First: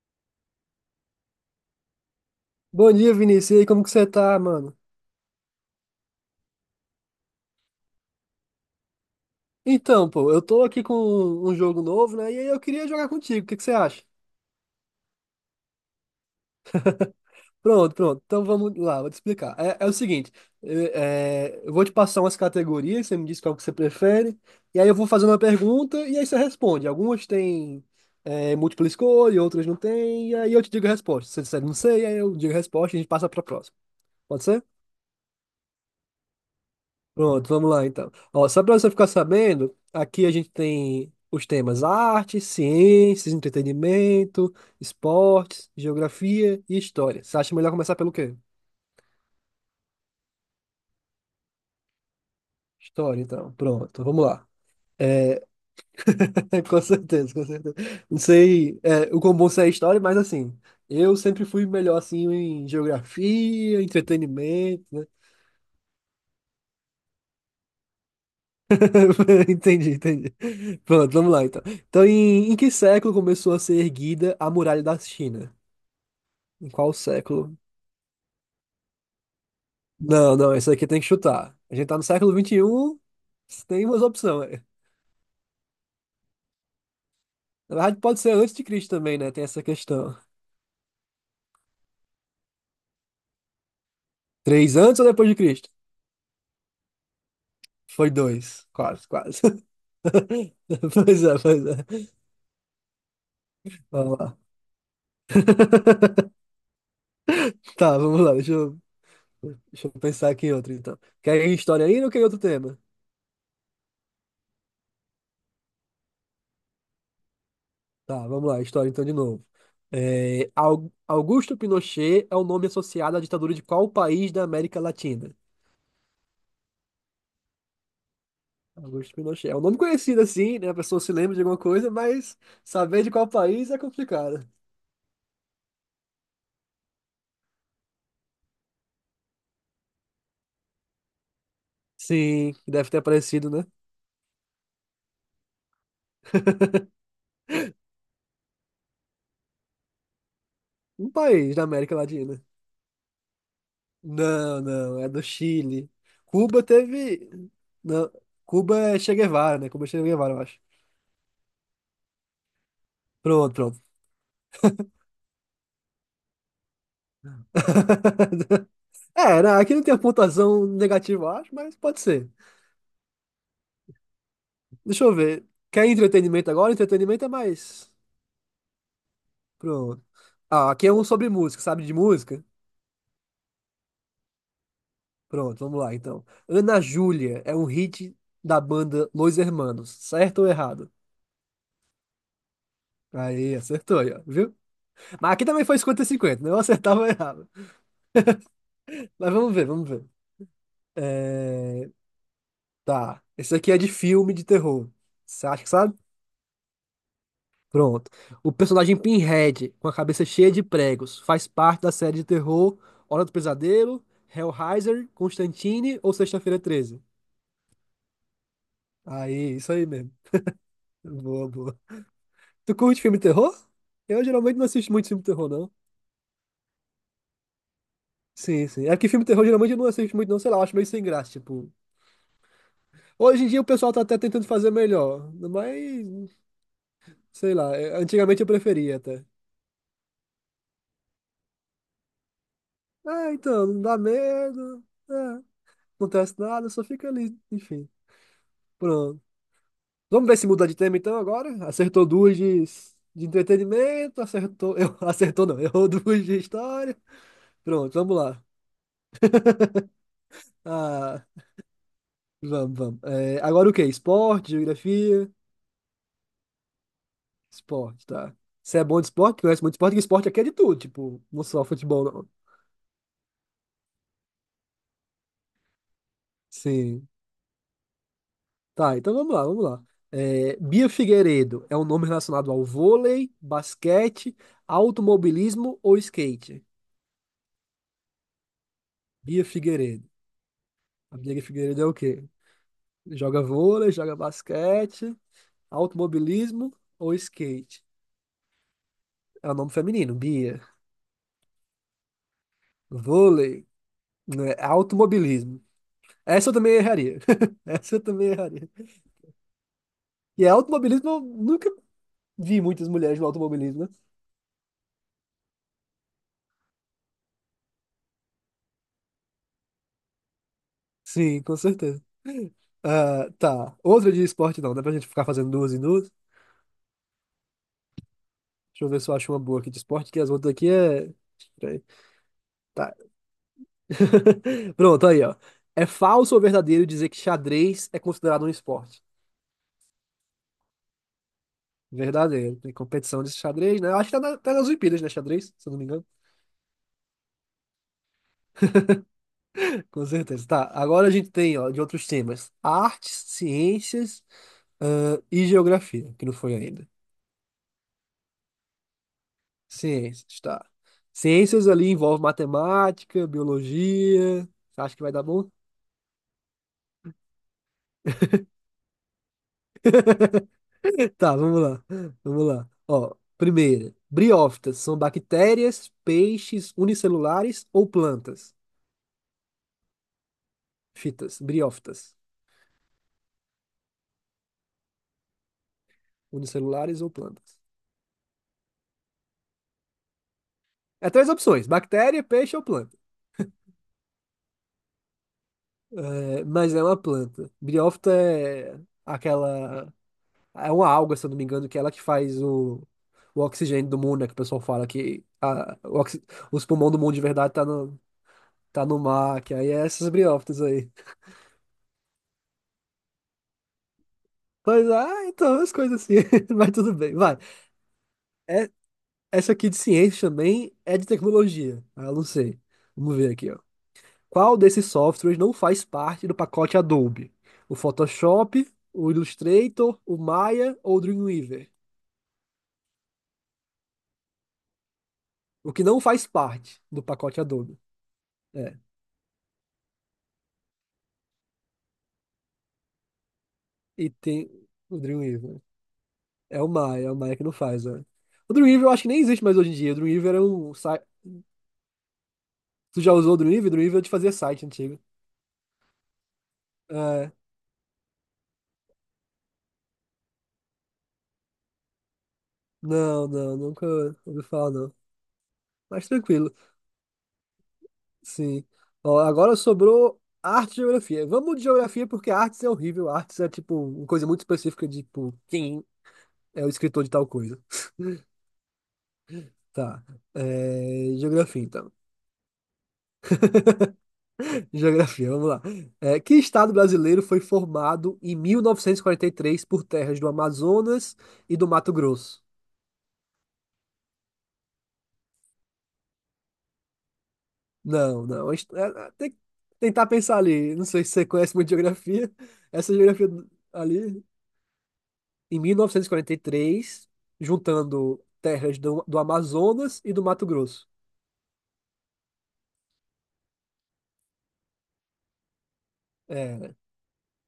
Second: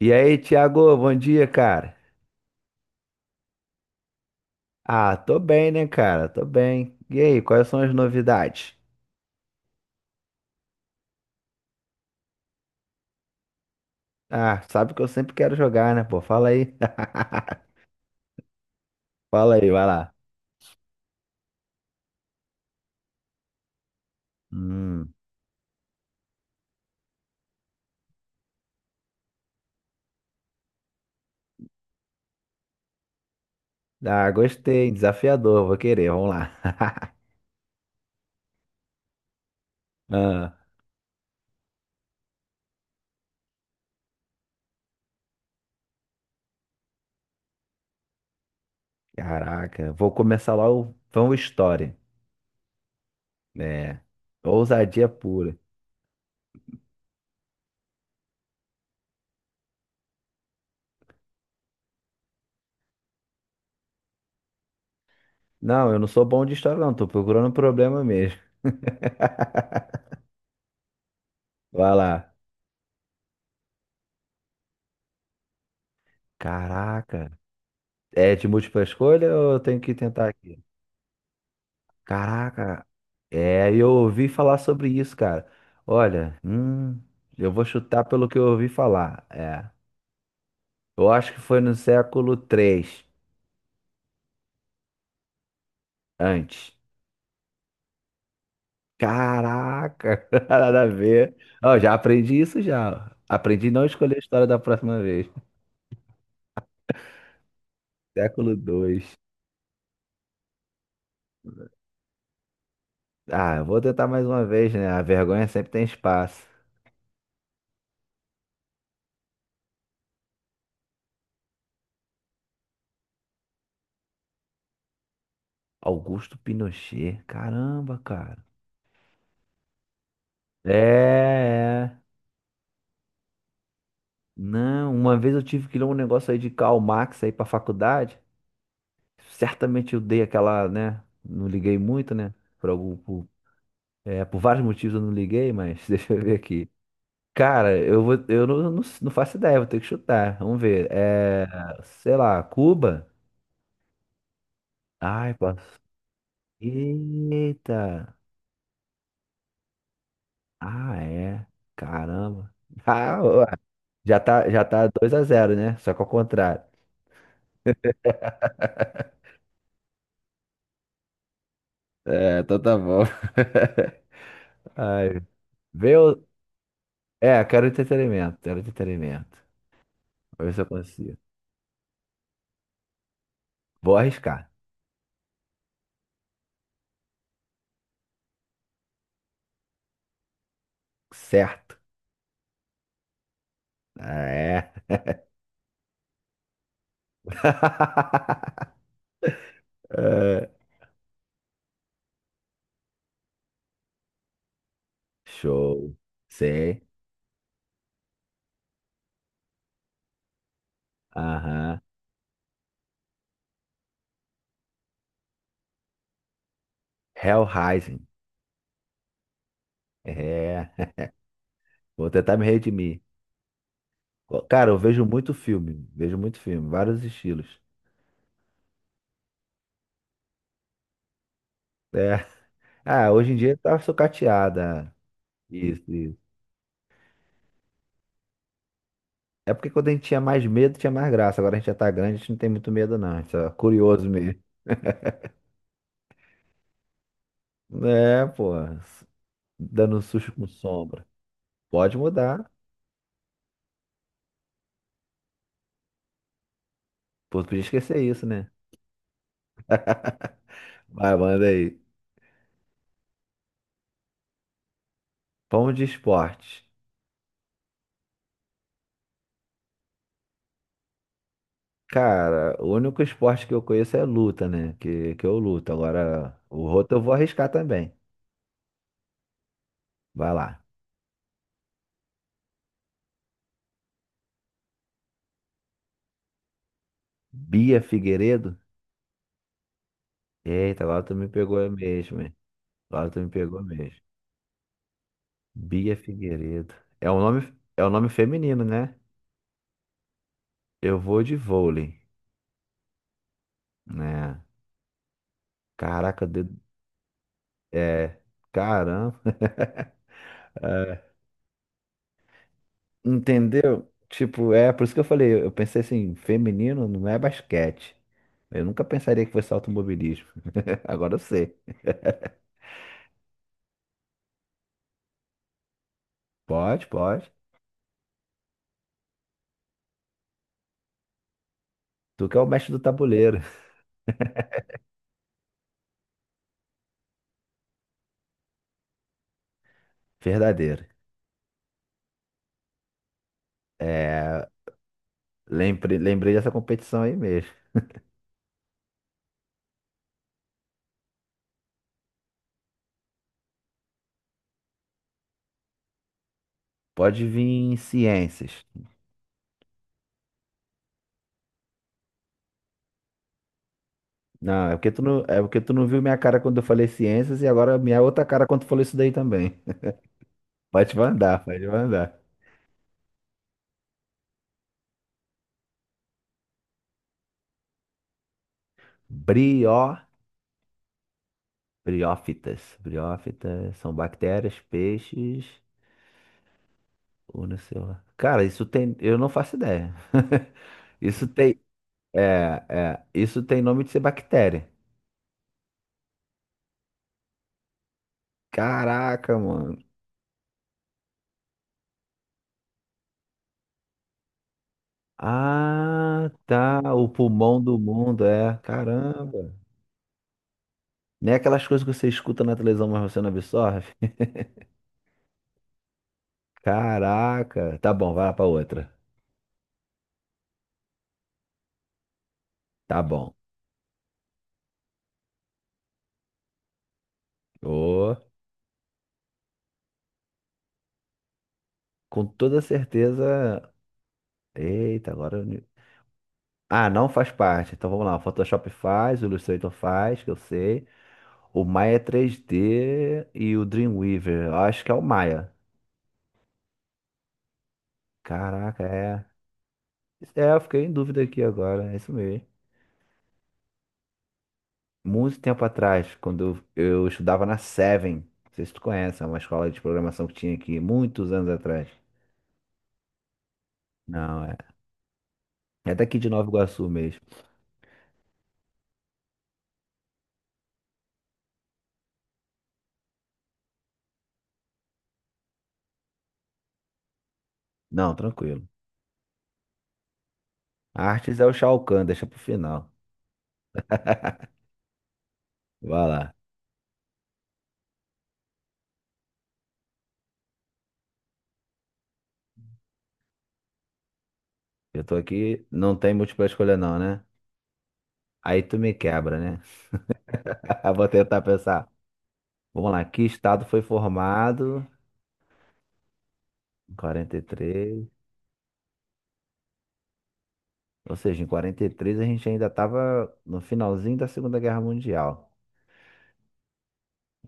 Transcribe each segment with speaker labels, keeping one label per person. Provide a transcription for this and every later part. Speaker 1: E aí, Thiago, bom dia, cara.
Speaker 2: Bom dia, Vinícius. E aí, como que você tá, mano?
Speaker 1: Ah, tô bem, né, cara? Tô bem. E aí, quais são as novidades?
Speaker 2: Então, pô, eu tô aqui com um jogo novo, né? E aí eu queria jogar contigo. O que que você acha?
Speaker 1: Ah, sabe que eu sempre quero jogar, né, pô? Fala aí.
Speaker 2: Pronto, pronto. Então vamos lá, vou te
Speaker 1: Fala
Speaker 2: explicar.
Speaker 1: aí,
Speaker 2: É,
Speaker 1: vai
Speaker 2: é o
Speaker 1: lá.
Speaker 2: seguinte, eu vou te passar umas categorias, você me diz qual que você prefere, e aí eu vou
Speaker 1: Hum.
Speaker 2: fazer uma pergunta e aí você responde. Algumas têm múltipla escolha, outras não têm, e aí eu te digo a resposta. Se você disser não sei, aí eu digo a resposta e a gente passa pra próxima.
Speaker 1: Ah,
Speaker 2: Pode ser?
Speaker 1: gostei, desafiador, vou querer, vamos lá.
Speaker 2: Pronto, vamos lá então. Ó, só para você ficar sabendo, aqui a gente
Speaker 1: Ah,
Speaker 2: tem os temas arte, ciências, entretenimento, esportes, geografia e história. Você acha melhor começar pelo quê?
Speaker 1: caraca, vou começar lá o Vão História.
Speaker 2: História, então.
Speaker 1: É,
Speaker 2: Pronto, vamos lá.
Speaker 1: ousadia pura.
Speaker 2: Com certeza, com certeza. Não sei, o quão bom você é em história, mas assim, eu sempre fui melhor assim em geografia, entretenimento, né?
Speaker 1: Não, eu não sou bom de história, não, tô procurando um problema mesmo.
Speaker 2: Entendi, entendi. Pronto, vamos lá então.
Speaker 1: Vai
Speaker 2: Então,
Speaker 1: lá.
Speaker 2: em que século começou a ser erguida a Muralha da China? Em qual
Speaker 1: Caraca.
Speaker 2: século?
Speaker 1: É de múltipla escolha ou eu tenho que tentar
Speaker 2: Não, não,
Speaker 1: aqui?
Speaker 2: esse aqui tem que chutar. A gente tá no século vinte e
Speaker 1: Caraca,
Speaker 2: um.
Speaker 1: é,
Speaker 2: Tem
Speaker 1: eu
Speaker 2: umas
Speaker 1: ouvi falar
Speaker 2: opções.
Speaker 1: sobre isso, cara. Olha, eu vou
Speaker 2: Na verdade,
Speaker 1: chutar
Speaker 2: pode
Speaker 1: pelo
Speaker 2: ser
Speaker 1: que eu
Speaker 2: antes de
Speaker 1: ouvi
Speaker 2: Cristo também,
Speaker 1: falar.
Speaker 2: né? Tem essa questão.
Speaker 1: Eu acho que foi no século 3,
Speaker 2: Três antes ou depois de Cristo?
Speaker 1: antes.
Speaker 2: Foi dois. Quase, quase.
Speaker 1: Caraca, nada a
Speaker 2: Pois
Speaker 1: ver.
Speaker 2: é, pois
Speaker 1: Ó, já
Speaker 2: é.
Speaker 1: aprendi isso já. Aprendi a não escolher a
Speaker 2: Vamos lá.
Speaker 1: história da próxima vez.
Speaker 2: Tá, vamos lá.
Speaker 1: Século 2.
Speaker 2: Deixa eu pensar aqui em outro, então. Quer ir em história ainda ou quer ir em outro tema?
Speaker 1: Ah, eu vou tentar mais uma vez, né? A vergonha sempre tem espaço.
Speaker 2: Tá, vamos lá. História, então, de novo. É, Augusto Pinochet é o nome associado à ditadura de qual país da América Latina?
Speaker 1: Augusto Pinochet, caramba, cara.
Speaker 2: Augusto Pinochet. É um nome conhecido assim, né? A pessoa se
Speaker 1: É,
Speaker 2: lembra de alguma coisa,
Speaker 1: é.
Speaker 2: mas saber de qual país é complicado.
Speaker 1: Não, uma vez eu tive que ler um negócio aí de Karl Marx aí pra faculdade. Certamente eu dei aquela, né? Não liguei muito, né?
Speaker 2: Sim,
Speaker 1: Por
Speaker 2: deve
Speaker 1: algum,
Speaker 2: ter
Speaker 1: por,
Speaker 2: aparecido, né?
Speaker 1: é, por vários motivos eu não liguei, mas deixa eu ver aqui. Cara, eu vou, eu não, não, não faço ideia, vou ter que chutar. Vamos ver.
Speaker 2: Um país da América
Speaker 1: Sei
Speaker 2: Latina.
Speaker 1: lá, Cuba?
Speaker 2: Não, não, é do
Speaker 1: Ai, posso.
Speaker 2: Chile. Cuba teve. Não,
Speaker 1: Eita!
Speaker 2: Cuba é Che Guevara, né? Cuba é Che Guevara, eu acho.
Speaker 1: Ah, é. Caramba. Ah, ó,
Speaker 2: Pronto, pronto.
Speaker 1: já tá 2 a zero, né? Só que ao contrário.
Speaker 2: É, né? Aqui não tem a pontuação negativa, eu acho, mas pode ser.
Speaker 1: É, então tá bom.
Speaker 2: Deixa eu
Speaker 1: Ai.
Speaker 2: ver. Quer
Speaker 1: Vê o...
Speaker 2: entretenimento agora? Entretenimento é
Speaker 1: É,
Speaker 2: mais.
Speaker 1: quero entretenimento.
Speaker 2: Pronto.
Speaker 1: Vou ver se eu
Speaker 2: Ah, aqui é um
Speaker 1: consigo.
Speaker 2: sobre música, sabe de música?
Speaker 1: Vou arriscar.
Speaker 2: Pronto, vamos lá então. Ana Júlia é um hit da banda Los Hermanos, certo ou errado?
Speaker 1: Certo.
Speaker 2: Aí, acertou aí, ó, viu?
Speaker 1: É.
Speaker 2: Mas aqui também foi 50-50, né? Eu acertava ou errava. Mas vamos ver, vamos ver.
Speaker 1: É.
Speaker 2: É, tá, esse aqui é de filme de terror. Você acha que sabe?
Speaker 1: Show. Sei.
Speaker 2: Pronto. O personagem Pinhead, com a cabeça cheia de pregos, faz
Speaker 1: Aham.
Speaker 2: parte da série de terror Hora do Pesadelo, Hellraiser, Constantine ou Sexta-feira Treze?
Speaker 1: Hellraising.
Speaker 2: Aí, isso aí mesmo.
Speaker 1: É.
Speaker 2: Boa, boa.
Speaker 1: Vou tentar me
Speaker 2: Tu curte
Speaker 1: redimir.
Speaker 2: filme de terror? Eu geralmente não
Speaker 1: Cara, eu
Speaker 2: assisto
Speaker 1: vejo
Speaker 2: muito filme de
Speaker 1: muito
Speaker 2: terror, não.
Speaker 1: filme. Vejo muito filme. Vários estilos.
Speaker 2: Sim, sim. É que filme de terror geralmente eu não assisto muito, não. Sei lá, eu acho meio sem graça, tipo.
Speaker 1: É. Ah, hoje em
Speaker 2: Hoje em
Speaker 1: dia
Speaker 2: dia o
Speaker 1: tá
Speaker 2: pessoal tá até tentando fazer
Speaker 1: sucateada.
Speaker 2: melhor.
Speaker 1: Isso, isso.
Speaker 2: Mas, sei lá, antigamente eu preferia até.
Speaker 1: É porque quando a gente tinha mais medo, tinha mais graça. Agora a gente já tá grande, a gente não tem muito medo, não. A gente
Speaker 2: Ah,
Speaker 1: tá
Speaker 2: então, não dá
Speaker 1: curioso mesmo.
Speaker 2: medo. É, não acontece nada, só fica ali, enfim.
Speaker 1: É, pô.
Speaker 2: Pronto.
Speaker 1: Dando um
Speaker 2: Vamos
Speaker 1: susto
Speaker 2: ver
Speaker 1: com
Speaker 2: se muda de tema
Speaker 1: sombra.
Speaker 2: então agora.
Speaker 1: Pode mudar.
Speaker 2: De entretenimento, acertou. Eu, acertou não, errou duas de história.
Speaker 1: Pô, podia
Speaker 2: Pronto,
Speaker 1: esquecer
Speaker 2: vamos
Speaker 1: isso,
Speaker 2: lá.
Speaker 1: né? Vai,
Speaker 2: Ah,
Speaker 1: manda aí.
Speaker 2: vamos, vamos. É, agora o quê? Esporte, geografia?
Speaker 1: Pão de esporte.
Speaker 2: Esporte, tá. Você é bom de esporte? Conhece muito esporte? Porque esporte aqui é de tudo, tipo, não só futebol, não.
Speaker 1: Cara, o único esporte que eu conheço é luta, né? Que eu luto. Agora, o outro eu
Speaker 2: Sim.
Speaker 1: vou arriscar também.
Speaker 2: Tá, então vamos lá, vamos lá.
Speaker 1: Vai
Speaker 2: É,
Speaker 1: lá.
Speaker 2: Bia Figueiredo é um nome relacionado ao vôlei, basquete, automobilismo ou skate?
Speaker 1: Bia Figueiredo?
Speaker 2: Bia Figueiredo.
Speaker 1: Eita, agora tu
Speaker 2: A
Speaker 1: me
Speaker 2: Bia
Speaker 1: pegou
Speaker 2: Figueiredo é o
Speaker 1: mesmo,
Speaker 2: quê?
Speaker 1: hein? Agora tu me
Speaker 2: Joga
Speaker 1: pegou
Speaker 2: vôlei,
Speaker 1: mesmo.
Speaker 2: joga basquete,
Speaker 1: Bia
Speaker 2: automobilismo
Speaker 1: Figueiredo. É
Speaker 2: ou
Speaker 1: um nome,
Speaker 2: skate?
Speaker 1: é um nome feminino, né?
Speaker 2: É o nome feminino, Bia.
Speaker 1: Eu vou de vôlei,
Speaker 2: Vôlei,
Speaker 1: né?
Speaker 2: né, automobilismo.
Speaker 1: Caraca, de-
Speaker 2: Essa eu também erraria. Essa eu
Speaker 1: é.
Speaker 2: também erraria.
Speaker 1: Caramba.
Speaker 2: E é automobilismo, eu nunca vi muitas mulheres no automobilismo, né?
Speaker 1: Entendeu? Tipo, é por isso que eu falei, eu pensei assim, feminino não é basquete. Eu nunca pensaria que fosse automobilismo. Agora eu
Speaker 2: Sim,
Speaker 1: sei.
Speaker 2: com certeza. Ah, tá. Outra de esporte não, dá pra gente ficar fazendo duas e duas.
Speaker 1: Pode, pode.
Speaker 2: Deixa eu ver se eu acho uma boa aqui de esporte, que as outras aqui é. Peraí.
Speaker 1: Tu que é o mestre do
Speaker 2: Tá.
Speaker 1: tabuleiro.
Speaker 2: Pronto, aí, ó. É falso ou verdadeiro dizer que xadrez é considerado um esporte?
Speaker 1: Verdadeiro.
Speaker 2: Verdadeiro. Tem competição de xadrez, né? Eu acho que tá,
Speaker 1: É,
Speaker 2: tá nas Olimpíadas, né? Xadrez, se eu não me engano.
Speaker 1: lembrei dessa competição aí mesmo.
Speaker 2: Com certeza. Tá. Agora a gente tem, ó, de outros temas: artes, ciências. Ah, e geografia, que não foi ainda.
Speaker 1: Pode vir em ciências.
Speaker 2: Ciências, tá. Ciências ali envolve matemática, biologia.
Speaker 1: Não, é porque
Speaker 2: Acho
Speaker 1: tu
Speaker 2: que vai dar
Speaker 1: não, é
Speaker 2: bom?
Speaker 1: porque tu não viu minha cara quando eu falei ciências e agora minha outra cara quando tu falou isso daí também. Pode
Speaker 2: Tá,
Speaker 1: mandar,
Speaker 2: vamos
Speaker 1: pode
Speaker 2: lá.
Speaker 1: mandar.
Speaker 2: Vamos lá. Ó, primeira. Briófitas são bactérias, peixes unicelulares ou plantas?
Speaker 1: Brio.
Speaker 2: Fitas, briófitas,
Speaker 1: Briófitas. Briófitas são bactérias, peixes
Speaker 2: unicelulares ou
Speaker 1: ou não
Speaker 2: plantas.
Speaker 1: sei. Cara, isso tem. Eu não faço ideia.
Speaker 2: É
Speaker 1: Isso
Speaker 2: três
Speaker 1: tem.
Speaker 2: opções: bactéria, peixe ou planta.
Speaker 1: Isso tem nome de ser bactéria.
Speaker 2: É, mas é uma planta. Briófita é
Speaker 1: Caraca, mano.
Speaker 2: aquela. É uma alga, se eu não me engano, que é ela que faz o oxigênio do mundo, né? Que o pessoal fala que o
Speaker 1: Ah,
Speaker 2: os pulmões
Speaker 1: tá.
Speaker 2: do
Speaker 1: O
Speaker 2: mundo de verdade
Speaker 1: pulmão do mundo, é.
Speaker 2: tá no mar,
Speaker 1: Caramba.
Speaker 2: que aí é essas briófitas aí.
Speaker 1: Nem aquelas coisas que você escuta na televisão, mas você não absorve.
Speaker 2: Mas, ah, então, as coisas assim. Mas tudo bem, vai.
Speaker 1: Caraca. Tá bom, vai lá pra
Speaker 2: É,
Speaker 1: outra.
Speaker 2: essa aqui de ciência também é de tecnologia. Ah, eu não sei.
Speaker 1: Tá
Speaker 2: Vamos ver
Speaker 1: bom.
Speaker 2: aqui, ó. Qual desses softwares não faz parte do pacote Adobe? O
Speaker 1: Ô,
Speaker 2: Photoshop, o Illustrator, o Maya ou o Dreamweaver?
Speaker 1: com toda certeza. Eita, agora.
Speaker 2: O que não faz parte
Speaker 1: Ah,
Speaker 2: do
Speaker 1: não faz
Speaker 2: pacote
Speaker 1: parte.
Speaker 2: Adobe.
Speaker 1: Então vamos lá. O Photoshop
Speaker 2: É,
Speaker 1: faz, o Illustrator faz, que eu sei. O Maya 3D e o
Speaker 2: e
Speaker 1: Dreamweaver.
Speaker 2: tem
Speaker 1: Eu acho que é
Speaker 2: o
Speaker 1: o Maya.
Speaker 2: Dreamweaver. É o Maia que não faz, né? O
Speaker 1: Caraca,
Speaker 2: Dreamweaver eu acho que nem
Speaker 1: é.
Speaker 2: existe mais hoje em dia. O Dreamweaver era
Speaker 1: É, eu
Speaker 2: um
Speaker 1: fiquei em
Speaker 2: site.
Speaker 1: dúvida aqui agora. É isso mesmo.
Speaker 2: Tu já usou o Dreamweaver? O Dreamweaver é de fazer site antigo.
Speaker 1: Muito tempo atrás, quando eu
Speaker 2: É.
Speaker 1: estudava na Seven. Não sei se tu conhece, é uma escola de programação que tinha aqui muitos anos atrás.
Speaker 2: Não, não, nunca ouvi
Speaker 1: Não, é.
Speaker 2: falar, não.
Speaker 1: É
Speaker 2: Mas
Speaker 1: daqui de Nova
Speaker 2: tranquilo,
Speaker 1: Iguaçu mesmo.
Speaker 2: sim. Ó, agora sobrou arte e geografia. Vamos de geografia porque artes é horrível. Artes é tipo uma coisa muito específica de tipo, quem é o escritor de tal coisa.
Speaker 1: Não, tranquilo.
Speaker 2: Tá. É,
Speaker 1: Artes é o
Speaker 2: geografia,
Speaker 1: Shao
Speaker 2: então.
Speaker 1: Kahn, deixa pro final.
Speaker 2: Geografia, vamos lá.
Speaker 1: Vai
Speaker 2: É,
Speaker 1: lá.
Speaker 2: que estado brasileiro foi formado em 1943 por terras do Amazonas e do Mato Grosso?
Speaker 1: Eu tô aqui, não tem múltipla escolha não, né?
Speaker 2: Não, não. a
Speaker 1: Aí
Speaker 2: hist-
Speaker 1: tu
Speaker 2: é,
Speaker 1: me
Speaker 2: é, Tem
Speaker 1: quebra,
Speaker 2: que
Speaker 1: né?
Speaker 2: tentar pensar ali. Não
Speaker 1: Eu
Speaker 2: sei
Speaker 1: vou
Speaker 2: se você
Speaker 1: tentar
Speaker 2: conhece muito
Speaker 1: pensar.
Speaker 2: geografia.
Speaker 1: Vamos
Speaker 2: Essa
Speaker 1: lá, que
Speaker 2: geografia
Speaker 1: estado foi
Speaker 2: ali,
Speaker 1: formado
Speaker 2: em
Speaker 1: em
Speaker 2: 1943,
Speaker 1: 43.
Speaker 2: juntando terras do Amazonas e do Mato Grosso.
Speaker 1: Ou seja, em 43 a gente ainda estava no finalzinho da Segunda Guerra Mundial.
Speaker 2: É,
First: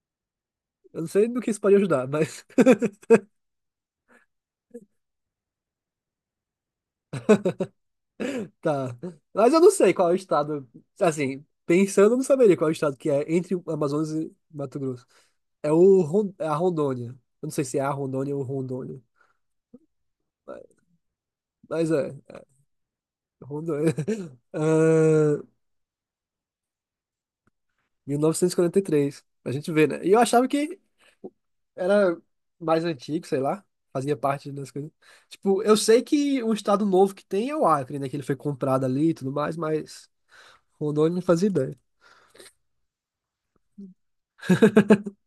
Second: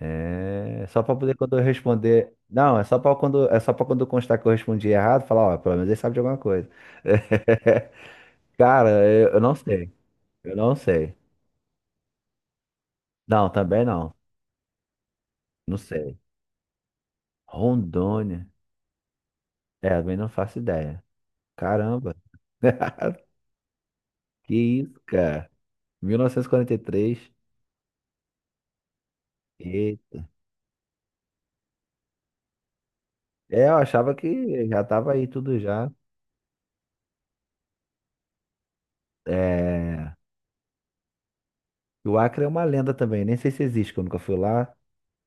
Speaker 1: É
Speaker 2: eu
Speaker 1: só
Speaker 2: não
Speaker 1: para
Speaker 2: sei
Speaker 1: poder
Speaker 2: no que
Speaker 1: quando
Speaker 2: isso
Speaker 1: eu
Speaker 2: pode ajudar,
Speaker 1: responder.
Speaker 2: mas
Speaker 1: Não, é só para quando constar que eu respondi errado, falar, ó, pelo menos ele sabe de alguma coisa. Cara,
Speaker 2: tá.
Speaker 1: eu
Speaker 2: Mas
Speaker 1: não
Speaker 2: eu não
Speaker 1: sei.
Speaker 2: sei qual é o
Speaker 1: Eu
Speaker 2: estado.
Speaker 1: não sei.
Speaker 2: Assim, pensando, eu não saberia qual é o estado que é
Speaker 1: Não,
Speaker 2: entre o
Speaker 1: também
Speaker 2: Amazonas
Speaker 1: não.
Speaker 2: e Mato Grosso.
Speaker 1: Não sei.
Speaker 2: É a Rondônia. Eu não sei se é a Rondônia ou
Speaker 1: Rondônia.
Speaker 2: Rondônia.
Speaker 1: É, também não faço
Speaker 2: Mas
Speaker 1: ideia. Caramba.
Speaker 2: é Rondônia.
Speaker 1: Que isso,
Speaker 2: Ahn,
Speaker 1: cara? 1943. E quarenta e três.
Speaker 2: 1943. A gente vê, né? E eu achava que era mais antigo, sei
Speaker 1: E
Speaker 2: lá.
Speaker 1: é, eu achava
Speaker 2: Fazia parte
Speaker 1: que
Speaker 2: das
Speaker 1: já
Speaker 2: coisas.
Speaker 1: tava aí tudo
Speaker 2: Tipo, eu
Speaker 1: já.
Speaker 2: sei que um estado novo que tem é o Acre, né? Que ele foi comprado ali e tudo mais, mas
Speaker 1: É,
Speaker 2: Rondônia não fazia ideia.
Speaker 1: e o Acre é uma lenda também, nem sei se existe, que eu nunca fui lá.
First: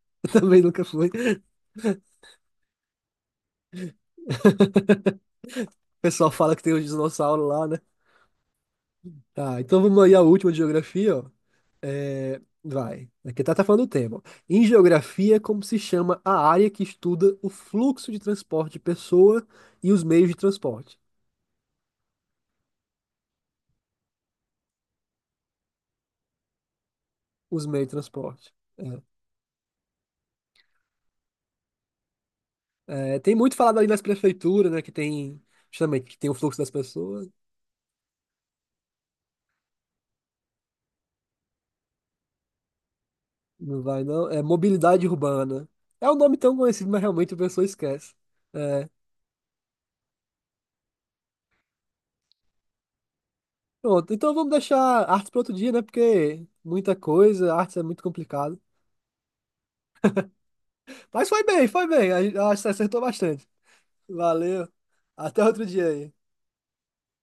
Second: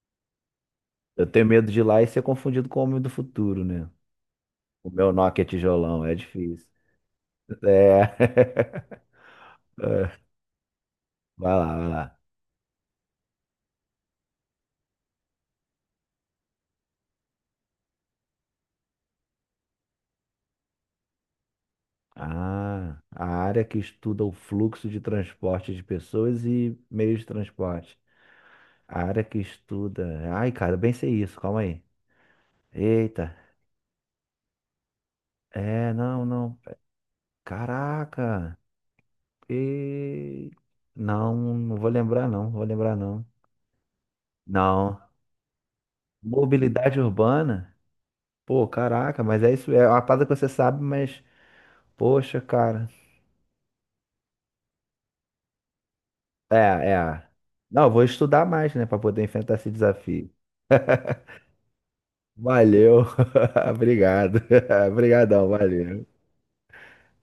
Speaker 2: Eu também nunca fui.
Speaker 1: Eu tenho medo de ir lá e ser confundido com o homem do futuro, né? O meu Nokia
Speaker 2: O
Speaker 1: tijolão, é
Speaker 2: pessoal fala que
Speaker 1: difícil.
Speaker 2: tem os dinossauros lá, né?
Speaker 1: É.
Speaker 2: Tá, então vamos aí a última de geografia, ó.
Speaker 1: Vai lá, vai lá.
Speaker 2: Vai. Aqui tá, tá falando o tema. Em geografia, é como se chama a área que estuda o fluxo de transporte de pessoa e os meios de transporte?
Speaker 1: Ah, a área que estuda o fluxo de transporte de pessoas e meios de
Speaker 2: Os meios de
Speaker 1: transporte.
Speaker 2: transporte.
Speaker 1: A área que estuda. Ai, cara, eu bem sei isso, calma aí.
Speaker 2: É,
Speaker 1: Eita.
Speaker 2: tem muito falado ali nas prefeituras, né? Que tem, justamente, que
Speaker 1: Não,
Speaker 2: tem o fluxo
Speaker 1: não.
Speaker 2: das pessoas.
Speaker 1: Caraca. E não vou lembrar não, vou lembrar não.
Speaker 2: Não vai, não. É
Speaker 1: Não.
Speaker 2: mobilidade urbana. É um nome tão conhecido,
Speaker 1: Mobilidade
Speaker 2: mas realmente a pessoa
Speaker 1: urbana?
Speaker 2: esquece.
Speaker 1: Pô,
Speaker 2: É.
Speaker 1: caraca, mas é isso, é uma parada que você sabe, mas poxa, cara.
Speaker 2: Pronto, então vamos deixar artes para outro dia, né? Porque
Speaker 1: É,
Speaker 2: muita
Speaker 1: é.
Speaker 2: coisa, artes
Speaker 1: Não,
Speaker 2: é
Speaker 1: eu vou
Speaker 2: muito
Speaker 1: estudar
Speaker 2: complicado.
Speaker 1: mais, né, pra poder enfrentar esse desafio.
Speaker 2: Mas foi bem, foi bem. A- acho que você acertou
Speaker 1: Valeu.
Speaker 2: bastante.
Speaker 1: Obrigado.
Speaker 2: Valeu. Até
Speaker 1: Obrigadão,
Speaker 2: outro dia
Speaker 1: valeu.
Speaker 2: aí.